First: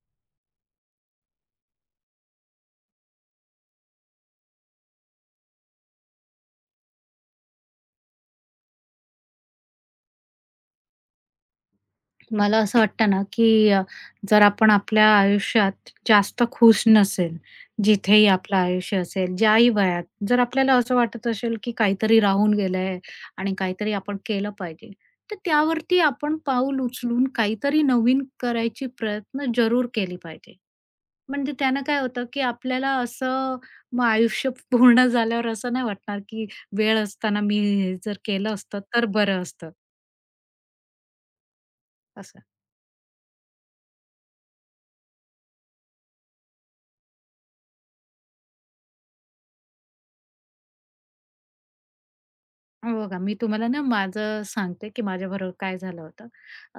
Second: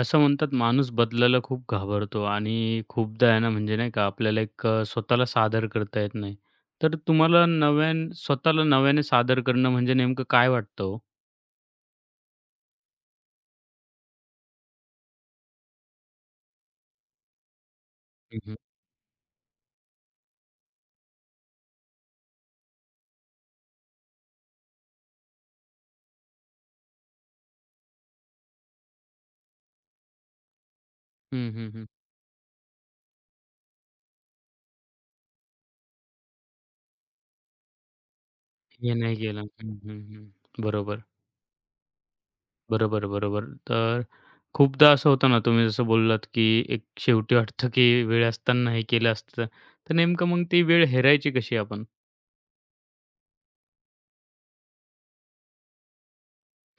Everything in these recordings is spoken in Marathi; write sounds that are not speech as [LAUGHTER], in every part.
असं म्हणतात माणूस बदलायला खूप घाबरतो आणि खूपदा आहे ना म्हणजे नाही का आपल्याला एक स्वतःला सादर करता येत नाही. तर तुम्हाला स्वतःला नव्याने सादर करणं म्हणजे नेमकं काय वाटतं हो? मला असं वाटतं ना, की जर आपण आपल्या आयुष्यात जास्त खुश नसेल, जिथेही हं, हं. आपलं आयुष्य असेल, ज्याही वयात, जर आपल्याला असं वाटत असेल, की काहीतरी राहून गेलंय आणि काहीतरी आपण केलं पाहिजे, तर त्यावरती आपण पाऊल उचलून काहीतरी नवीन करायची प्रयत्न जरूर केली पाहिजे. हं, म्हणजे त्यानं हं, काय होतं, की आपल्याला असं मग आयुष्य [LAUGHS] पूर्ण झाल्यावर असं नाही वाटणार, की वेळ असताना मी हे जर केलं असतं हे तर नाही बरं केलं. असतं, हं, हं, हं. बरोबर. असं. बरोबर, बरोबर. तर खूपदा असं होतं ना तुम्ही जसं बोललात, की एक शेवटी वाटतं, की वेळ असताना हे केलं असतं. तर नेमकं मग ती वेळ हेरायची कशी आपण? हो बघा, मी तुम्हाला ना माझं सांगते, की माझ्याबरोबर काय झालं होतं.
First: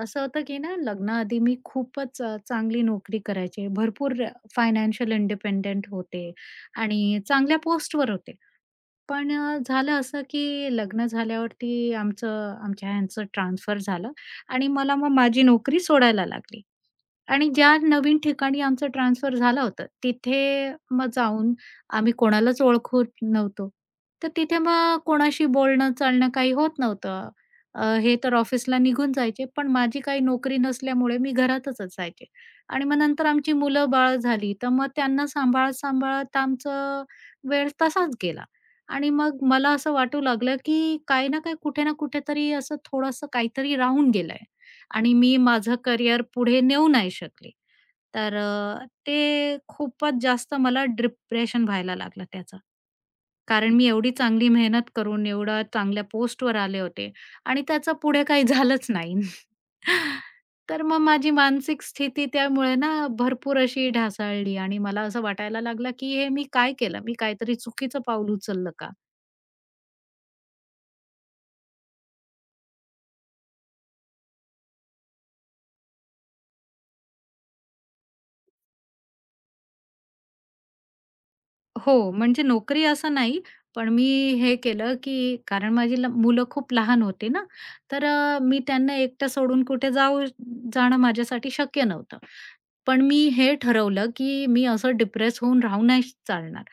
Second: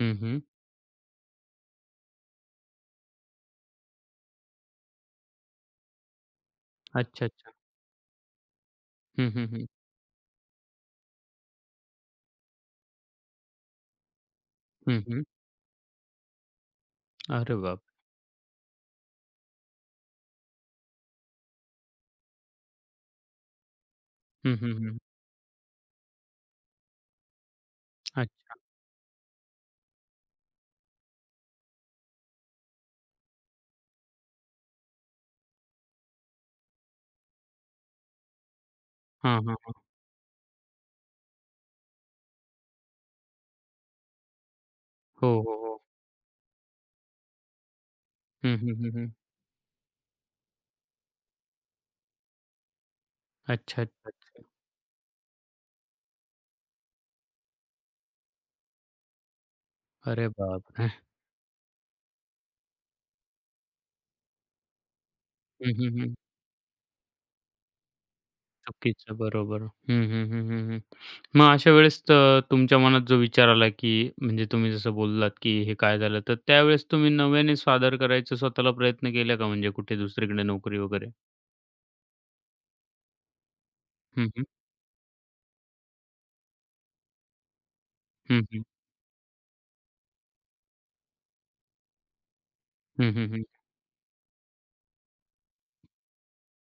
हं, असं हं. होतं, की ना लग्नाआधी मी खूपच चांगली नोकरी करायचे. भरपूर फायनान्शियल इंडिपेंडंट होते आणि अच्छा, अच्छा. चांगल्या पोस्टवर होते. हं, पण हं, हं. झालं असं, की लग्न झाल्यावरती आमचं आमच्या ह्यांचं ट्रान्सफर झालं आणि मला हं, मग हं. माझी नोकरी सोडायला लागली. आणि अरे ज्या बाप! नवीन ठिकाणी आमचं ट्रान्सफर झालं होतं, तिथे मग जाऊन आम्ही कोणालाच ओळखत नव्हतो. तर हं, तिथे हं, हं. मग कोणाशी बोलणं, चालणं काही होत नव्हतं. हे अच्छा. तर ऑफिसला निघून जायचे, पण माझी काही नोकरी नसल्यामुळे मी घरातच असायचे. आणि मग नंतर आमची मुलं-बाळं झाली, तर मग त्यांना सांभाळत-सांभाळत आमचं वेळ तसाच गेला. आणि हां, मग मला हां. असं वाटू लागलं, की काही ना काही, कुठे ना कुठेतरी असं थोडंसं काहीतरी राहून गेलंय. आणि हो, मी हो, माझं हो. करिअर पुढे नेऊ नाही शकले. तर हं, हं, हं, हं. ते खूपच जास्त मला डिप्रेशन व्हायला लागलं त्याचं. कारण अच्छा, मी अच्छा, एवढी अच्छा. चांगली मेहनत करून एवढ्या चांगल्या पोस्टवर आले होते आणि त्याचं पुढे काही झालंच नाही. अरे [LAUGHS] तर बापरे! मग माझी मानसिक स्थिती त्यामुळे ना भरपूर अशी ढासळली आणि मला असं वाटायला हं, लागलं, हं, की हं. हे मी काय केलं? मी काहीतरी चुकीचं पाऊल उचललं का? चुकीचं. बरोबर. हं, हं, हं, हं, हं. मग अशा वेळेस तुमच्या मनात जो विचार आला, की म्हणजे तुम्ही जसं बोललात, की हे काय झालं? तर त्यावेळेस तुम्ही नव्याने सादर करायचा स्वतःला प्रयत्न केला का? म्हणजे कुठे दुसरीकडे नोकरी वगैरे? हो, म्हणजे नोकरी असं नाही, पण मी हं, हं. हे केलं, की कारण माझी मुलं खूप लहान होती ना, तर हं, मी हं. त्यांना एकटं सोडून कुठे जाऊ जाणं माझ्यासाठी शक्य नव्हतं. पण हं, मी हं, हं. हे ठरवलं, की मी असं डिप्रेस होऊन राहू नाही चालणार.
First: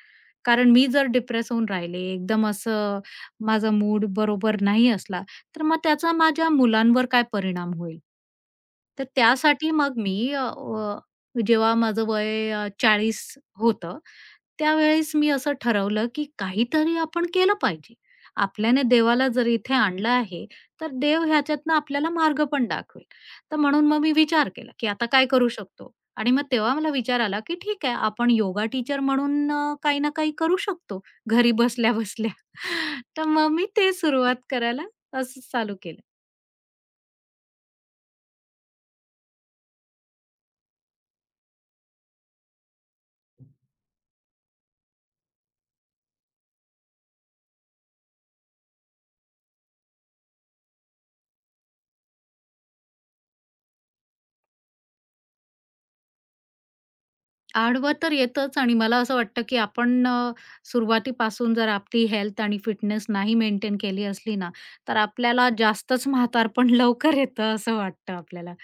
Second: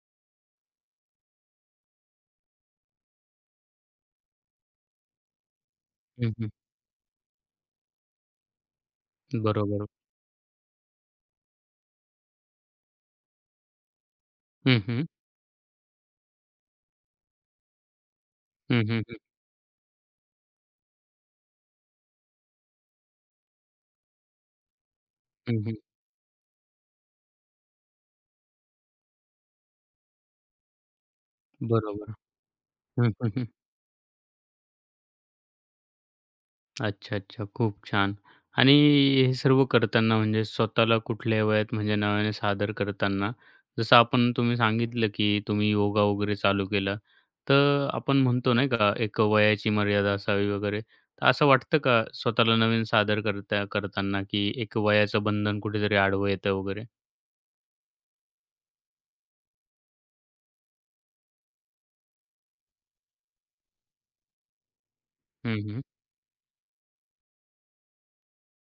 कारण मी जर डिप्रेस होऊन राहिले, एकदम असं माझा मूड बरोबर नाही असला, तर मग त्याचा हं, माझ्या हं. मुलांवर काय परिणाम होईल? तर त्यासाठी बरोबर. मग मी अ, अ, जेव्हा माझं वय 40 होतं, हं, हं. त्यावेळेस मी असं ठरवलं, की काहीतरी आपण केलं पाहिजे. हं, आपल्याने हं, हं. देवाला जर इथे आणलं आहे, तर देव ह्याच्यातनं आपल्याला मार्ग पण दाखवेल. तर म्हणून मग मी विचार केला, की आता काय करू हं, हं. शकतो? आणि मग तेव्हा मला विचार आला, की ठीक आहे आपण योगा टीचर म्हणून काही ना काही करू शकतो, घरी बरोबर. बसल्या-बसल्या. [LAUGHS] हं, तर हं, हं. मग मी ते सुरुवात करायला असं चालू केलं. अच्छा, अच्छा. खूप छान. आणि हे सर्व करताना म्हणजे स्वतःला कुठल्या वयात म्हणजे नव्याने सादर करताना, जसं आपण तुम्ही सांगितलं, की तुम्ही योगा वगैरे चालू केला. तर आपण म्हणतो नाही का, एक वयाची मर्यादा असावी वगैरे. तर असं वाटतं का स्वतःला नवीन सादर करता करताना, की एक वयाचं बंधन कुठेतरी आडवं येतं वगैरे? आडवं तर येतच आणि मला असं वाटतं, की आपण सुरुवातीपासून जर आपली हेल्थ आणि फिटनेस नाही मेंटेन केली असली ना, तर आपल्याला हं, हं. जास्तच म्हातारपण [LAUGHS] लवकर येतं असं वाटतं आपल्याला.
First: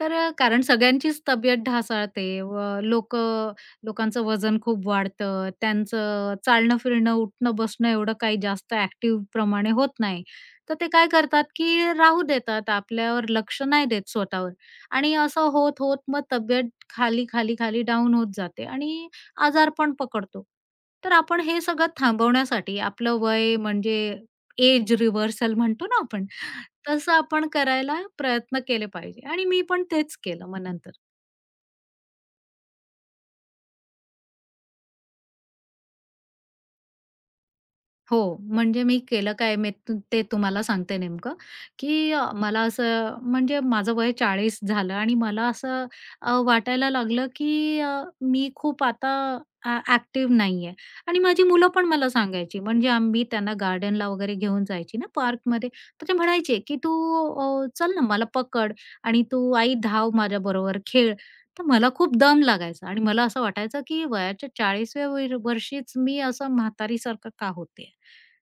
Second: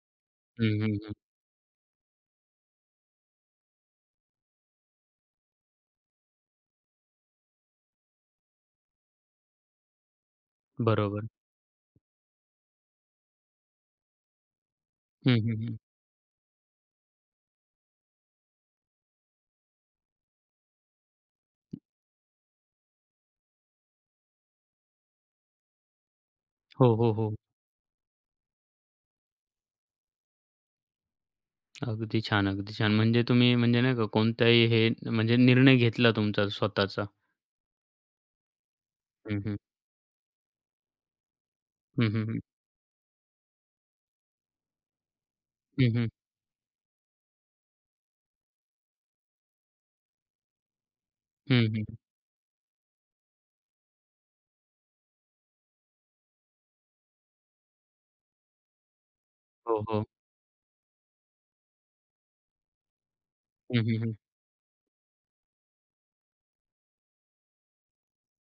तर कारण हं, हं, हं. सगळ्यांचीच तब्येत ढासळते व लोकांचं वजन खूप वाढतं. त्यांचं चालणं-फिरणं, उठणं-बसणं एवढं काही जास्त ॲक्टिव्ह प्रमाणे होत नाही. तर ते काय बरोबर. करतात, की राहू देतात. आपल्यावर लक्ष नाही देत स्वतःवर आणि हं, असं हं, हं. होत-होत मग तब्येत खाली, खाली, खाली डाउन होत जाते आणि आजारपण पकडतो. तर आपण हे सगळं थांबवण्यासाठी आपलं वय म्हणजे एज रिव्हर्सल म्हणतो ना आपण, हो, हो, तसं हो. आपण करायला प्रयत्न केले पाहिजे आणि मी पण तेच केलं मग नंतर. अगदी छान, अगदी छान. म्हणजे तुम्ही म्हणजे नाही का कोणताही हे म्हणजे निर्णय घेतला तुमचा स्वतःचा. हो, म्हणजे मी केलं हं, काय हं. मी ते तुम्हाला सांगते नेमकं, हं, की हं, हं. मला असं म्हणजे माझं वय 40 झालं आणि मला असं हं, हं. वाटायला लागलं, की मी खूप आता ॲक्टिव्ह आणि माझी हं, मुलं हं. पण मला सांगायची म्हणजे आम्ही त्यांना गार्डनला वगैरे घेऊन जायची ना पार्कमध्ये, तर ते म्हणायचे, की "तू चल ना मला पकड आणि तू आई हो, हो. धाव माझ्याबरोबर, खेळ." तर मला खूप दम लागायचा आणि मला असं वाटायचं, हं, हं, की हं. वयाच्या 40व्या वर्षीच मी असं म्हातारीसारखं का होते.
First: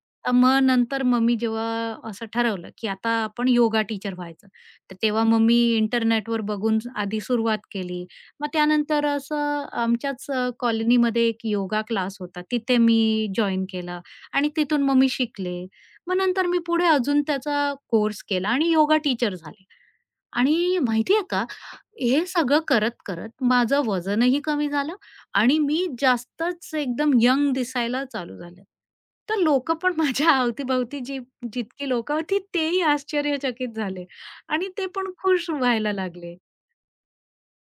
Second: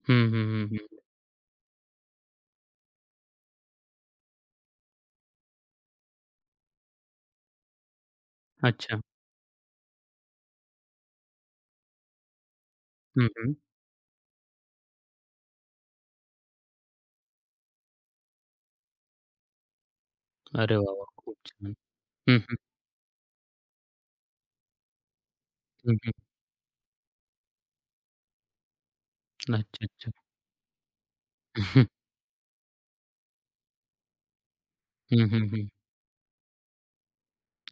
हं, तर हं, मग हं, हं. नंतर मम्मी जेव्हा असं ठरवलं, की आता आपण योगा टीचर व्हायचं. तर तेव्हा मग मी इंटरनेटवर बघून आधी सुरुवात केली. मग अच्छा. त्यानंतर असं आमच्याच कॉलनीमध्ये एक योगा क्लास होता. तिथे हं, मी हं. जॉइन केला आणि तिथून मग मी शिकले. मग नंतर मी पुढे अजून त्याचा कोर्स केला आणि योगा टीचर झाले. अरे आणि वाह, वाह! माहितीये खूप का, छान. हे हं, हं. सगळं करत-करत माझं वजनही कमी झालं आणि मी हं, हं. जास्तच एकदम यंग दिसायला चालू झाले. तर अच्छा, लोकं पण अच्छा. [LAUGHS] माझ्या अवती-भवती [LAUGHS] जितकी लोकं होती तेही आश्चर्यचकित झाले आणि ते पण हं, हं, खुश हं. व्हायला लागले.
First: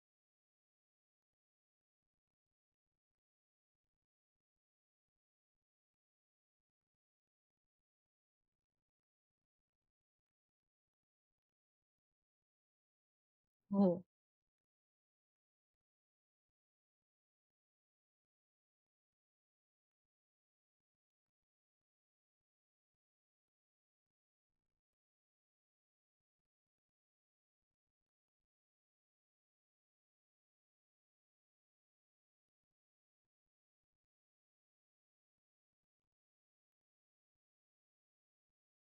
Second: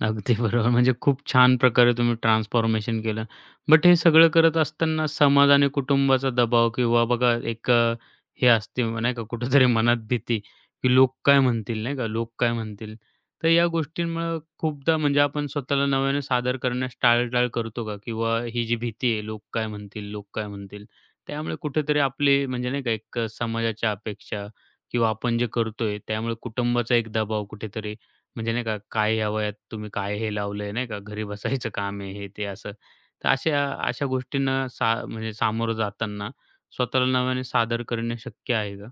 अगदी बरोबर. म्हणजे खूप छान प्रकारे तुम्ही ट्रान्सफॉर्मेशन केलं. बट हे सगळं करत असताना समाज आणि कुटुंबाचा दबाव किंवा बघा एक हे असते नाही का कुठेतरी मनात भीती, की लोक काय म्हणतील नाही का, लोक काय म्हणतील? तर या हो. गोष्टींमुळं खूपदा म्हणजे आपण स्वतःला नव्याने सादर करण्यास टाळाटाळ करतो का? किंवा ही जी भीती आहे, लोक काय म्हणतील, लोक काय म्हणतील? त्यामुळे कुठेतरी आपले म्हणजे नाही का एक समाजाच्या अपेक्षा किंवा आपण जे करतोय त्यामुळे कुटुंबाचा एक दबाव कुठेतरी म्हणजे नाही का, काय ह्या वयात तुम्ही काय हे लावलंय, नाही का, घरी बसायचं काम आहे, हे ते असं. तर अशा अशा गोष्टींना म्हणजे सामोरं जाताना स्वतःला नव्याने सादर करणे शक्य आहे का?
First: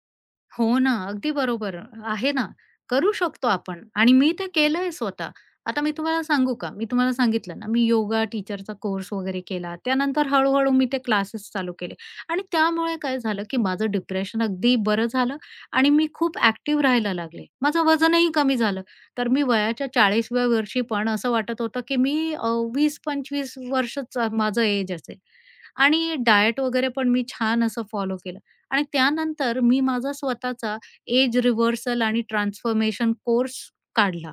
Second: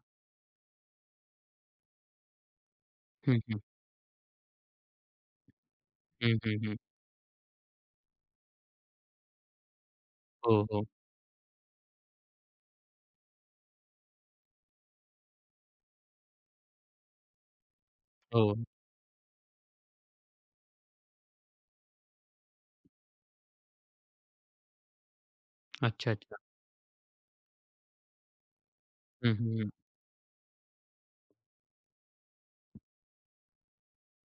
हो ना, अगदी बरोबर आहे ना. करू हं, शकतो हं. आपण आणि मी ते केलंय स्वतः. आता मी तुम्हाला हं, सांगू हं, का? हं. मी तुम्हाला सांगितलं ना, मी योगा टीचरचा कोर्स वगैरे केला. त्यानंतर हो, हळू-हळू हो. मी ते क्लासेस चालू केले आणि त्यामुळे काय झालं, की माझं डिप्रेशन अगदी बरं झालं आणि मी खूप ॲक्टिव्ह राहायला लागले. माझं वजनही हो. कमी झालं. तर मी वयाच्या 40व्या वर्षी पण असं वाटत होतं, की मी 20-25 वर्षच माझं एज असेल अच्छा, आणि अच्छा. डायट वगैरे पण मी छान असं फॉलो केलं. आणि हं, हं, त्यानंतर हं. मी माझा स्वतःचा एज रिव्हर्सल आणि ट्रान्सफॉर्मेशन कोर्स काढला.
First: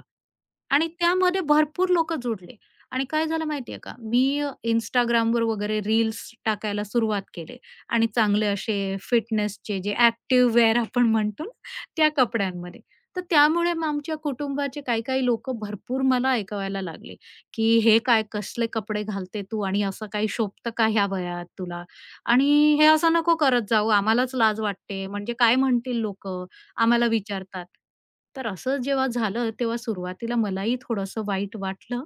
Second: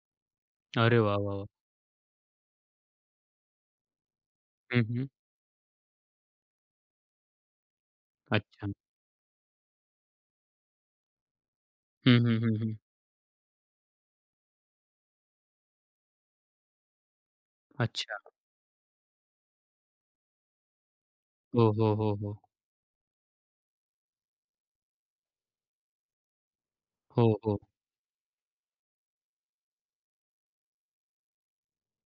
आणि अरे वाह, वाह, त्यामध्ये वाह! भरपूर लोकं जुडले आणि काय झालं माहितीये का, मी हं, हं. Instagramवर वगैरे रील्स टाकायला सुरुवात केले आणि चांगले अच्छा. असे फिटनेसचे जे एक्टिव्ह वेअर आपण म्हणतो ना, त्या हं, हं, हं, हं. कपड्यांमध्ये. तर त्यामुळे मग आमच्या कुटुंबाचे काही-काही लोकं भरपूर मला ऐकवायला लागले, की "हे अच्छा. काय कसले कपडे घालते तू आणि असं काही शोभतं का ह्या वयात हो, तुला? हो, हो, हो. आणि हे असं नको करत जाऊ, आम्हालाच लाज वाटते. म्हणजे काय म्हणतील लोकं?" आम्हाला हो, हो. विचारतात. तर असं जेव्हा झालं तेव्हा सुरुवातीला मलाही थोडंसं वाईट वाटलं,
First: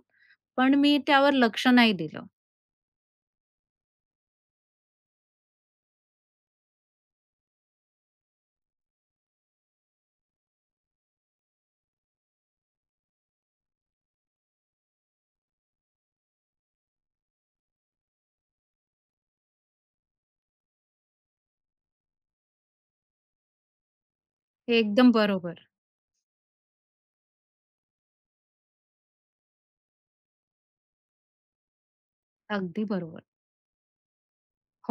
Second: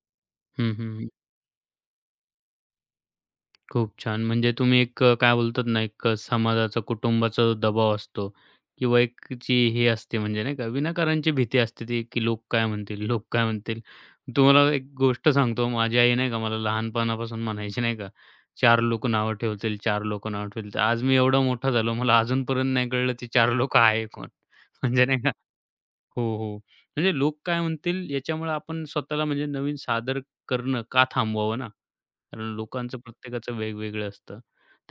हं, पण हं, मी हं. त्यावर लक्ष नाही दिलं. खूप छान. म्हणजे तुम्ही एक काय बोलतात ना, एक समाजाचा, कुटुंबाचा जो दबाव असतो किंवा एक जी हे असते म्हणजे नाही का, विनाकारणची भीती असते ती, की लोक काय म्हणतील? लोक काय म्हणतील? तुम्हाला एक गोष्ट सांगतो, माझी आई नाही का मला लहानपणापासून म्हणायची नाही का, 4 लोकं नावं ठेवतील, 4 लोकं नावं ठेवतील. आज मी एवढा मोठा झालो, मला अजूनपर्यंत नाही कळलं ती चार लोक आहे कोण? हे [LAUGHS] म्हणजे एकदम नाही का बरोबर. हो, हो. म्हणजे लोक काय म्हणतील याच्यामुळे आपण स्वतःला म्हणजे नवीन सादर करणं का थांबवावं ना? कारण अगदी लोकांचं बरोबर. प्रत्येकाचं वेगवेगळं असतं.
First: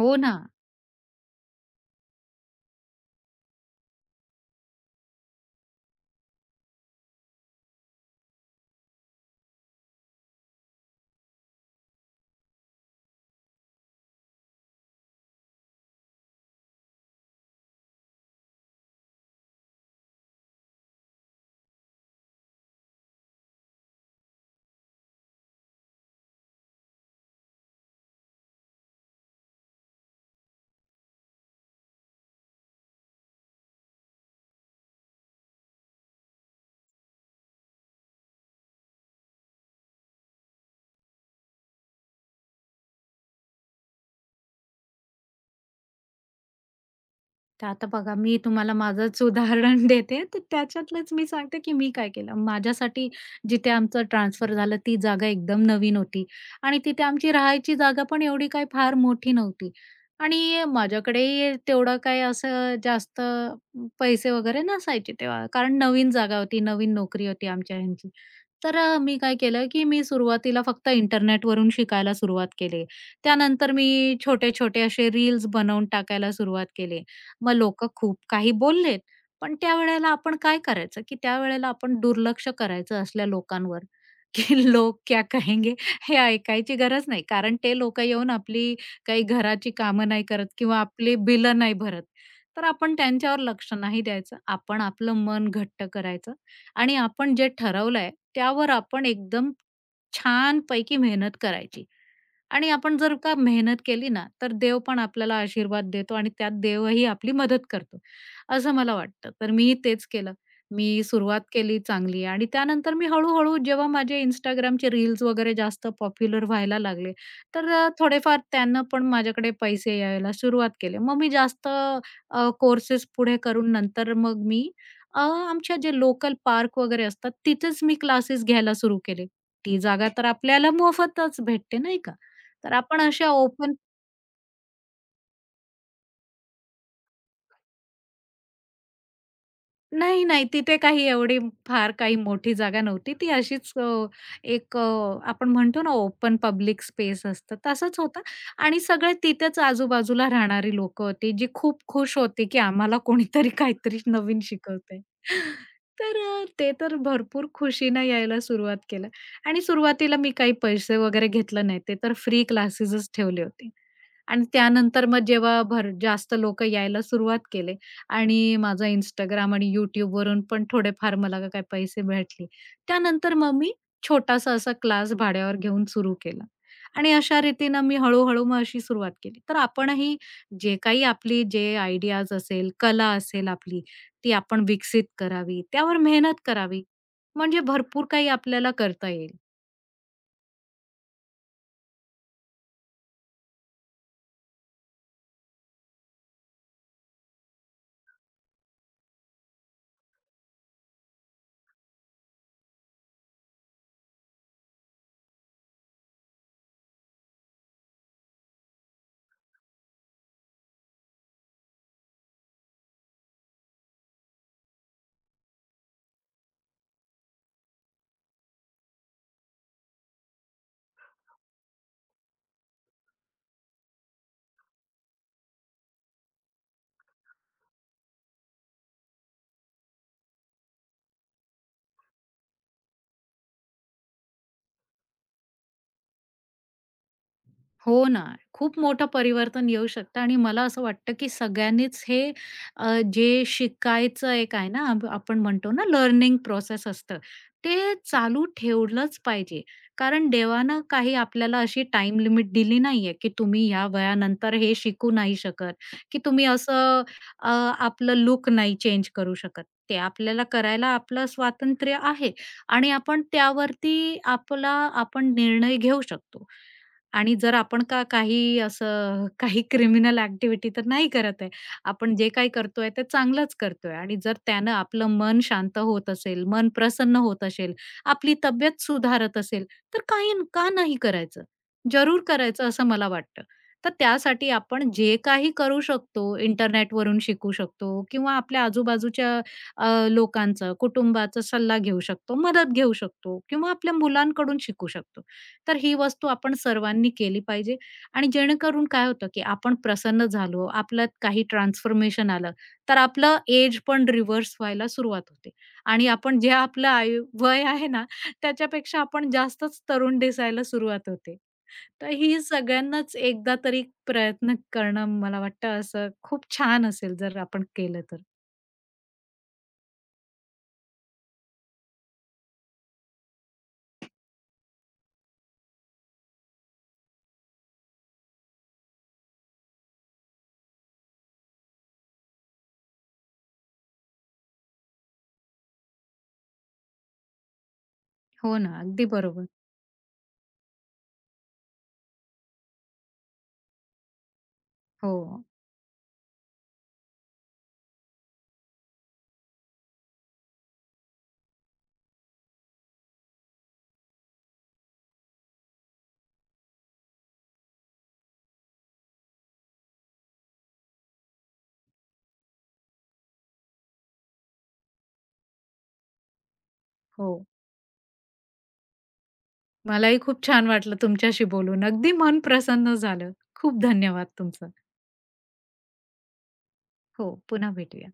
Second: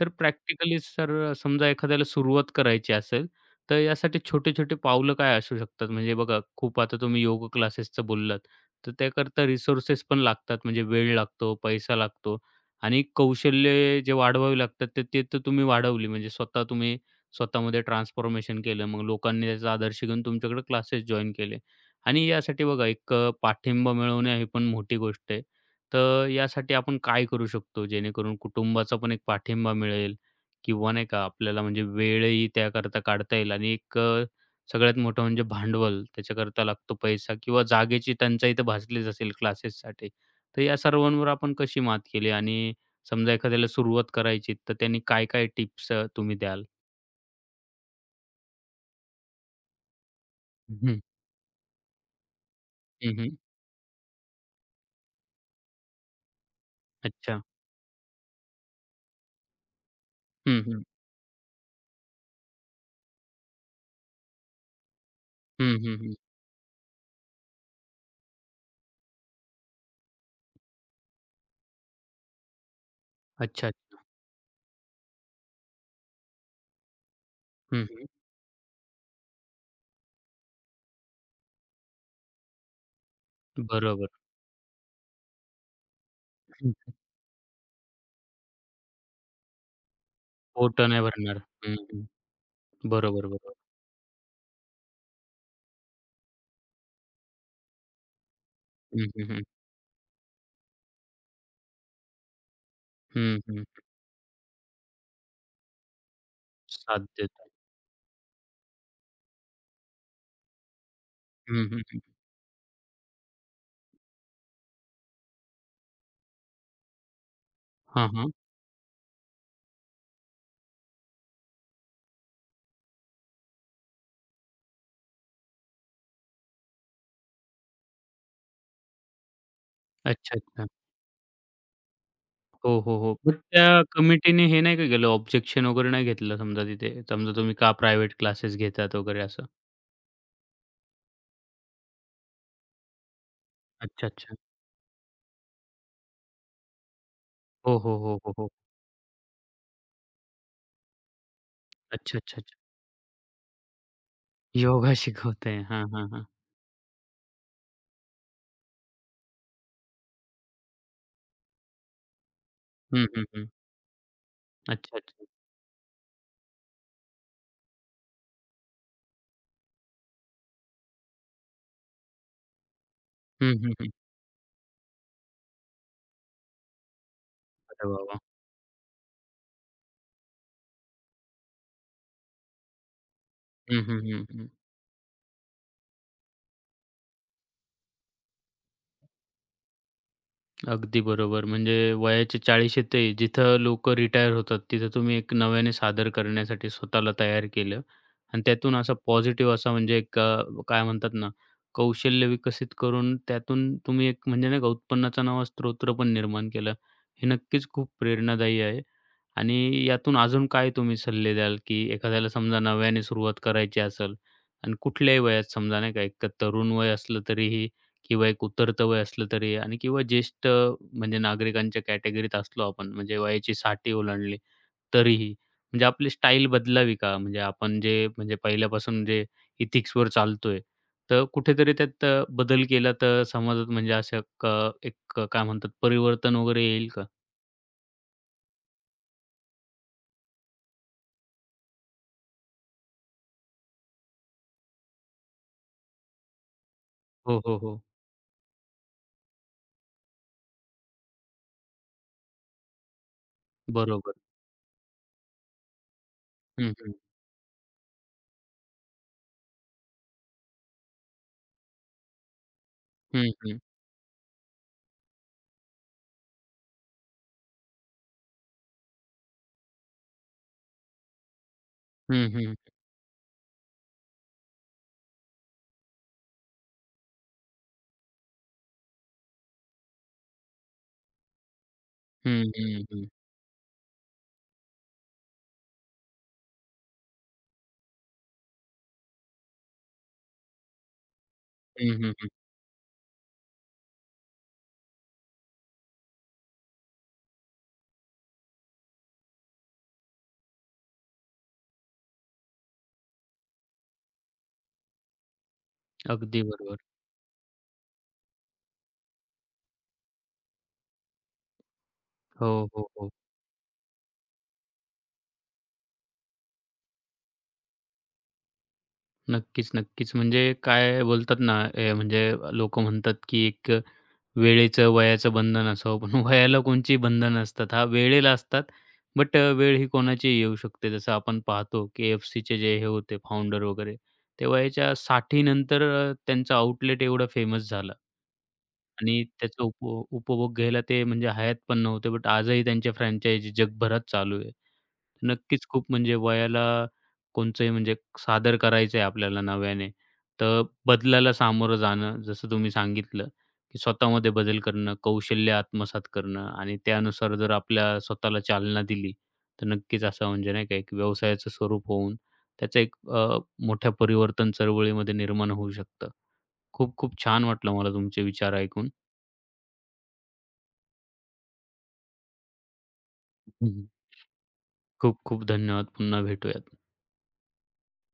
तर ना. प्रॅक्टिकली समजा एखाद्याला सुरुवात करायची असेल, तर यासाठी छोटे-छोटे पावलं काय असू शकतात? म्हणजे बघा खूप आता तुम्ही योग क्लासेसचं बोललात, तर त्याकरता रिसोर्सेस पण लागतात म्हणजे वेळ लागतो, पैसा लागतो आणि कौशल्य जे वाढवावी लागतात तर ते तर तुम्ही वाढवली म्हणजे स्वतः तुम्ही स्वतःमध्ये ट्रान्सफॉर्मेशन केलं. मग लोकांनी त्याचा आदर्श घेऊन तुमच्याकडे क्लासेस जॉइन केले आणि यासाठी बघा एक पाठिंबा मिळवणे ही पण मोठी गोष्ट आहे. तर यासाठी आपण काय करू शकतो जेणेकरून कुटुंबाचा पण एक पाठिंबा मिळेल किंवा नाही का आपल्याला म्हणजे वेळही त्याकरता काढता येईल आणि एक सगळ्यात मोठं म्हणजे भांडवल त्याच्याकरता लागतो पैसा किंवा जागेची टंचाई तर भासलीच असेल क्लासेससाठी. तर या सर्वांवर आपण कशी मात केली आणि समजा एखाद्याला सुरुवात करायची तर त्यांनी काय-काय टिप्स तुम्ही द्याल? तर आता बघा मी तुम्हाला माझंच उदाहरण [LAUGHS] देते. तर हं, त्याच्यातलंच मी सांगते, की मी काय केलं. माझ्यासाठी हं, हं. जिथे आमचं ट्रान्सफर झालं ती जागा एकदम नवीन होती आणि तिथे आमची अच्छा. राहायची जागा पण एवढी काही फार मोठी नव्हती हं, आणि हं. माझ्याकडेही तेवढं काही असं जास्त पैसे वगैरे नसायचे तेव्हा. कारण हं, हं, नवीन हं. जागा होती, नवीन नोकरी होती आमच्या ह्यांची. तर मी काय केलं, की मी सुरुवातीला फक्त इंटरनेटवरून शिकायला सुरुवात केली. अच्छा, त्यानंतर अच्छा. मी छोटे-छोटे असे रील्स बनवून टाकायला सुरुवात केली. मग हं, लोकं हं. खूप काही बोलले, पण त्यावेळेला आपण काय करायचं, की त्यावेळेला आपण दुर्लक्ष करायचं असल्या लोकांवर, बरोबर. की [LAUGHS] लोक क्या कहेंगे हे ऐकायची हं. गरज नाही. कारण ते लोकं येऊन आपली काही घराची कामं नाही करत किंवा पोट नाही आपली भरणार. बिलं नाही हं, भरत. हं. तर आपण बरोबर, त्यांच्यावर बरोबर. लक्ष नाही द्यायचं. आपण आपलं मन घट्ट करायचं. आणि आपण जे ठरवलंय त्यावर आपण हं, हं, हं. एकदम छान छानपैकी मेहनत करायची. आणि आपण जर का हं, हं. मेहनत केली ना, तर देव पण आपल्याला आशीर्वाद देतो आणि त्यात साथ देवही आपली देतात. मदत करतो, असं मला वाटतं. तर मीही तेच केलं. मी सुरुवात हं, केली हं, हं. चांगली आणि त्यानंतर मी हळू-हळू जेव्हा माझे Instagramचे रील्स वगैरे जास्त पॉप्युलर व्हायला लागले, तर हां, हां. थोडेफार त्यानं पण माझ्याकडे पैसे यायला सुरुवात केले. मग मी जास्त कोर्सेस पुढे करून नंतर मग मी आमच्या जे लोकल पार्क वगैरे असतात, तिथेच मी क्लासेस घ्यायला सुरू केले. ती जागा तर अच्छा, अच्छा. आपल्याला मोफतच भेटते, नाही का? हो, तर हो, आपण हो. अशा बट त्या ओपन कमिटीने हे नाही का केलं, ऑब्जेक्शन वगैरे नाही घेतलं समजा तिथे? समजा तुम्ही का प्रायव्हेट क्लासेस घेतात वगैरे असं? नाही, नाही. तिथे काही एवढी फार काही मोठी जागा नव्हती. ती अशीच अच्छा, अच्छा. एक आपण म्हणतो ना ओपन पब्लिक स्पेस असतं, हो, हो, तसंच हो, होतं हो, हो. आणि सगळे तिथेच आजूबाजूला राहणारी लोक होती, जी खूप अच्छा, खुश अच्छा, होती, अच्छा. की आम्हाला कोणीतरी काहीतरी नवीन योगा शिकवतंय. शिकवताय. हां, हां, तर हां. ते तर भरपूर खुशीनं यायला सुरुवात केलं आणि सुरुवातीला मी काही पैसे वगैरे घेतलं नाही. ते तर फ्री हं, क्लासेसच हं, ठेवले हं. होते आणि अच्छा, त्यानंतर मग अच्छा. जेव्हा भर जास्त लोकं यायला सुरुवात केले आणि माझा इंस्टाग्राम आणि YouTubeवरून पण थोडेफार मला काही पैसे भेटले. त्यानंतर हं, मग मी हं, हं. छोटासा असा क्लास भाड्यावर घेऊन सुरू केला आणि अशा रीतीनं अरे मी वाह, वाह! हळू-हळू मग अशी सुरुवात केली. तर आपणही जे काही आपली जे आयडियाज असेल, कला असेल आपली, हं, हं, हं, ती हं. आपण विकसित करावी, त्यावर मेहनत करावी. म्हणजे भरपूर काही आपल्याला करता येईल. अगदी बरोबर. म्हणजे वयाचे 40 येते जिथं लोकं रिटायर होतात, तिथं तुम्ही एक नव्याने सादर करण्यासाठी स्वतःला तयार केलं आणि त्यातून असा पॉझिटिव्ह असा म्हणजे एक काय म्हणतात ना, कौशल्य विकसित करून त्यातून तुम्ही एक म्हणजे नाही का उत्पन्नाचा नवा स्रोत पण निर्माण केला. हे नक्कीच खूप प्रेरणादायी आहे आणि यातून अजून काय तुम्ही सल्ले द्याल, की एखाद्याला समजा नव्याने सुरुवात करायची असेल आणि कुठल्याही वयात समजा नाही का, एक तर तरुण वय असलं तरीही किंवा एक उतरतं वय असलं तरी आणि किंवा ज्येष्ठ म्हणजे नागरिकांच्या कॅटेगरीत असलो आपण, म्हणजे वयाची साठी ओलांडली तरीही, म्हणजे आपली स्टाईल बदलावी का? म्हणजे आपण जे म्हणजे पहिल्यापासून जे इथिक्सवर चालतोय, तर कुठेतरी त्यात बदल केला तर समाजात म्हणजे असं एक काय म्हणतात परिवर्तन वगैरे येईल का? हो ना. खूप मोठं परिवर्तन येऊ शकतं आणि मला असं वाटतं, की सगळ्यांनीच हे अ, जे शिकायचं एक आहे ना, आपण म्हणतो ना लर्निंग प्रोसेस असतं, हो, हो, ते हो. चालू ठेवलंच पाहिजे. कारण देवानं काही आपल्याला अशी टाइम लिमिट दिली नाहीये, की तुम्ही ह्या बरोबर. वयानंतर हे शिकू नाही शकत, की तुम्ही हं, हं. असं अ, आपलं लूक नाही चेंज करू शकत. ते आपल्याला करायला आपलं स्वातंत्र्य आहे आणि आपण हं, हं. त्यावरती आपण निर्णय घेऊ शकतो. आणि जर आपण का काही असं [LAUGHS] काही क्रिमिनल ॲक्टिव्हिटी तर नाही करत आहे. आपण जे हं, काही हं. करतोय ते चांगलंच करतोय आणि जर त्यानं आपलं मन शांत होत असेल, मन प्रसन्न होत असेल, आपली तब्येत सुधारत असेल, तर काही का नाही करायचं? जरूर हं, करायचं हं, असं हं. मला वाटतं. तर त्यासाठी आपण जे काही करू शकतो, इंटरनेटवरून शिकू शकतो किंवा आपल्या आजूबाजूच्या लोकांचं, कुटुंबाचा सल्ला घेऊ हं, हं, शकतो, मदत घेऊ शकतो किंवा आपल्या मुलांकडून शिकू शकतो. तर ही वस्तू आपण सर्वांनी केली पाहिजे आणि जेणेकरून काय होतं, की आपण प्रसन्न झालो, आपल्यात काही ट्रान्सफॉर्मेशन आलं, तर आपलं एज पण रिव्हर्स व्हायला सुरुवात होते आणि आपण अगदी जे बरोबर. आपलं वय आहे ना, त्याच्यापेक्षा आपण जास्तच तरुण दिसायला सुरुवात होते. तर ही हो, हो, हो. सगळ्यांनाच एकदा तरी प्रयत्न करणं मला वाटतं असं खूप छान असेल जर आपण केलं तर. नक्कीच, नक्कीच. म्हणजे काय बोलतात ना, ए म्हणजे लोकं म्हणतात, की एक वेळेचं, वयाचं बंधन असावं. पण [LAUGHS] वयाला कोणची बंधनं असतात. हां, वेळेला असतात. बट वेळ ही कोणाचीही येऊ शकते. जसं आपण पाहतो, KFCचे जे हे होते फाउंडर वगैरे, ते वयाच्या 60 नंतर त्यांचं आउटलेट एवढं फेमस झालं. हो ना, अगदी आणि बरोबर. त्याचा उपभोग घ्यायला ते म्हणजे हयात पण नव्हते. बट आजही त्यांच्या फ्रँचाइजी जगभरात चालू आहे. हो, नक्कीच खूप म्हणजे वयाला कोणचंही म्हणजे सादर करायचं आहे आपल्याला नव्याने, तर बदलाला सामोरं जाणं, जसं तुम्ही सांगितलं, की स्वतःमध्ये बदल करणं, कौशल्य आत्मसात करणं आणि त्यानुसार जर आपल्या स्वतःला चालना दिली, तर नक्कीच असं म्हणजे नाही का एक व्यवसायाचं स्वरूप होऊन त्याचं एक मोठ्या परिवर्तन चळवळीमध्ये निर्माण होऊ शकतं. खूप खूप हो. छान वाटलं मला तुमचे विचार ऐकून. मलाही खूप छान वाटलं तुमच्याशी बोलून. अगदी मन प्रसन्न झालं. खूप हम्म. धन्यवाद तुमचं. खूप खूप धन्यवाद. पुन्हा भेटूयात. हो, पुन्हा भेटूया.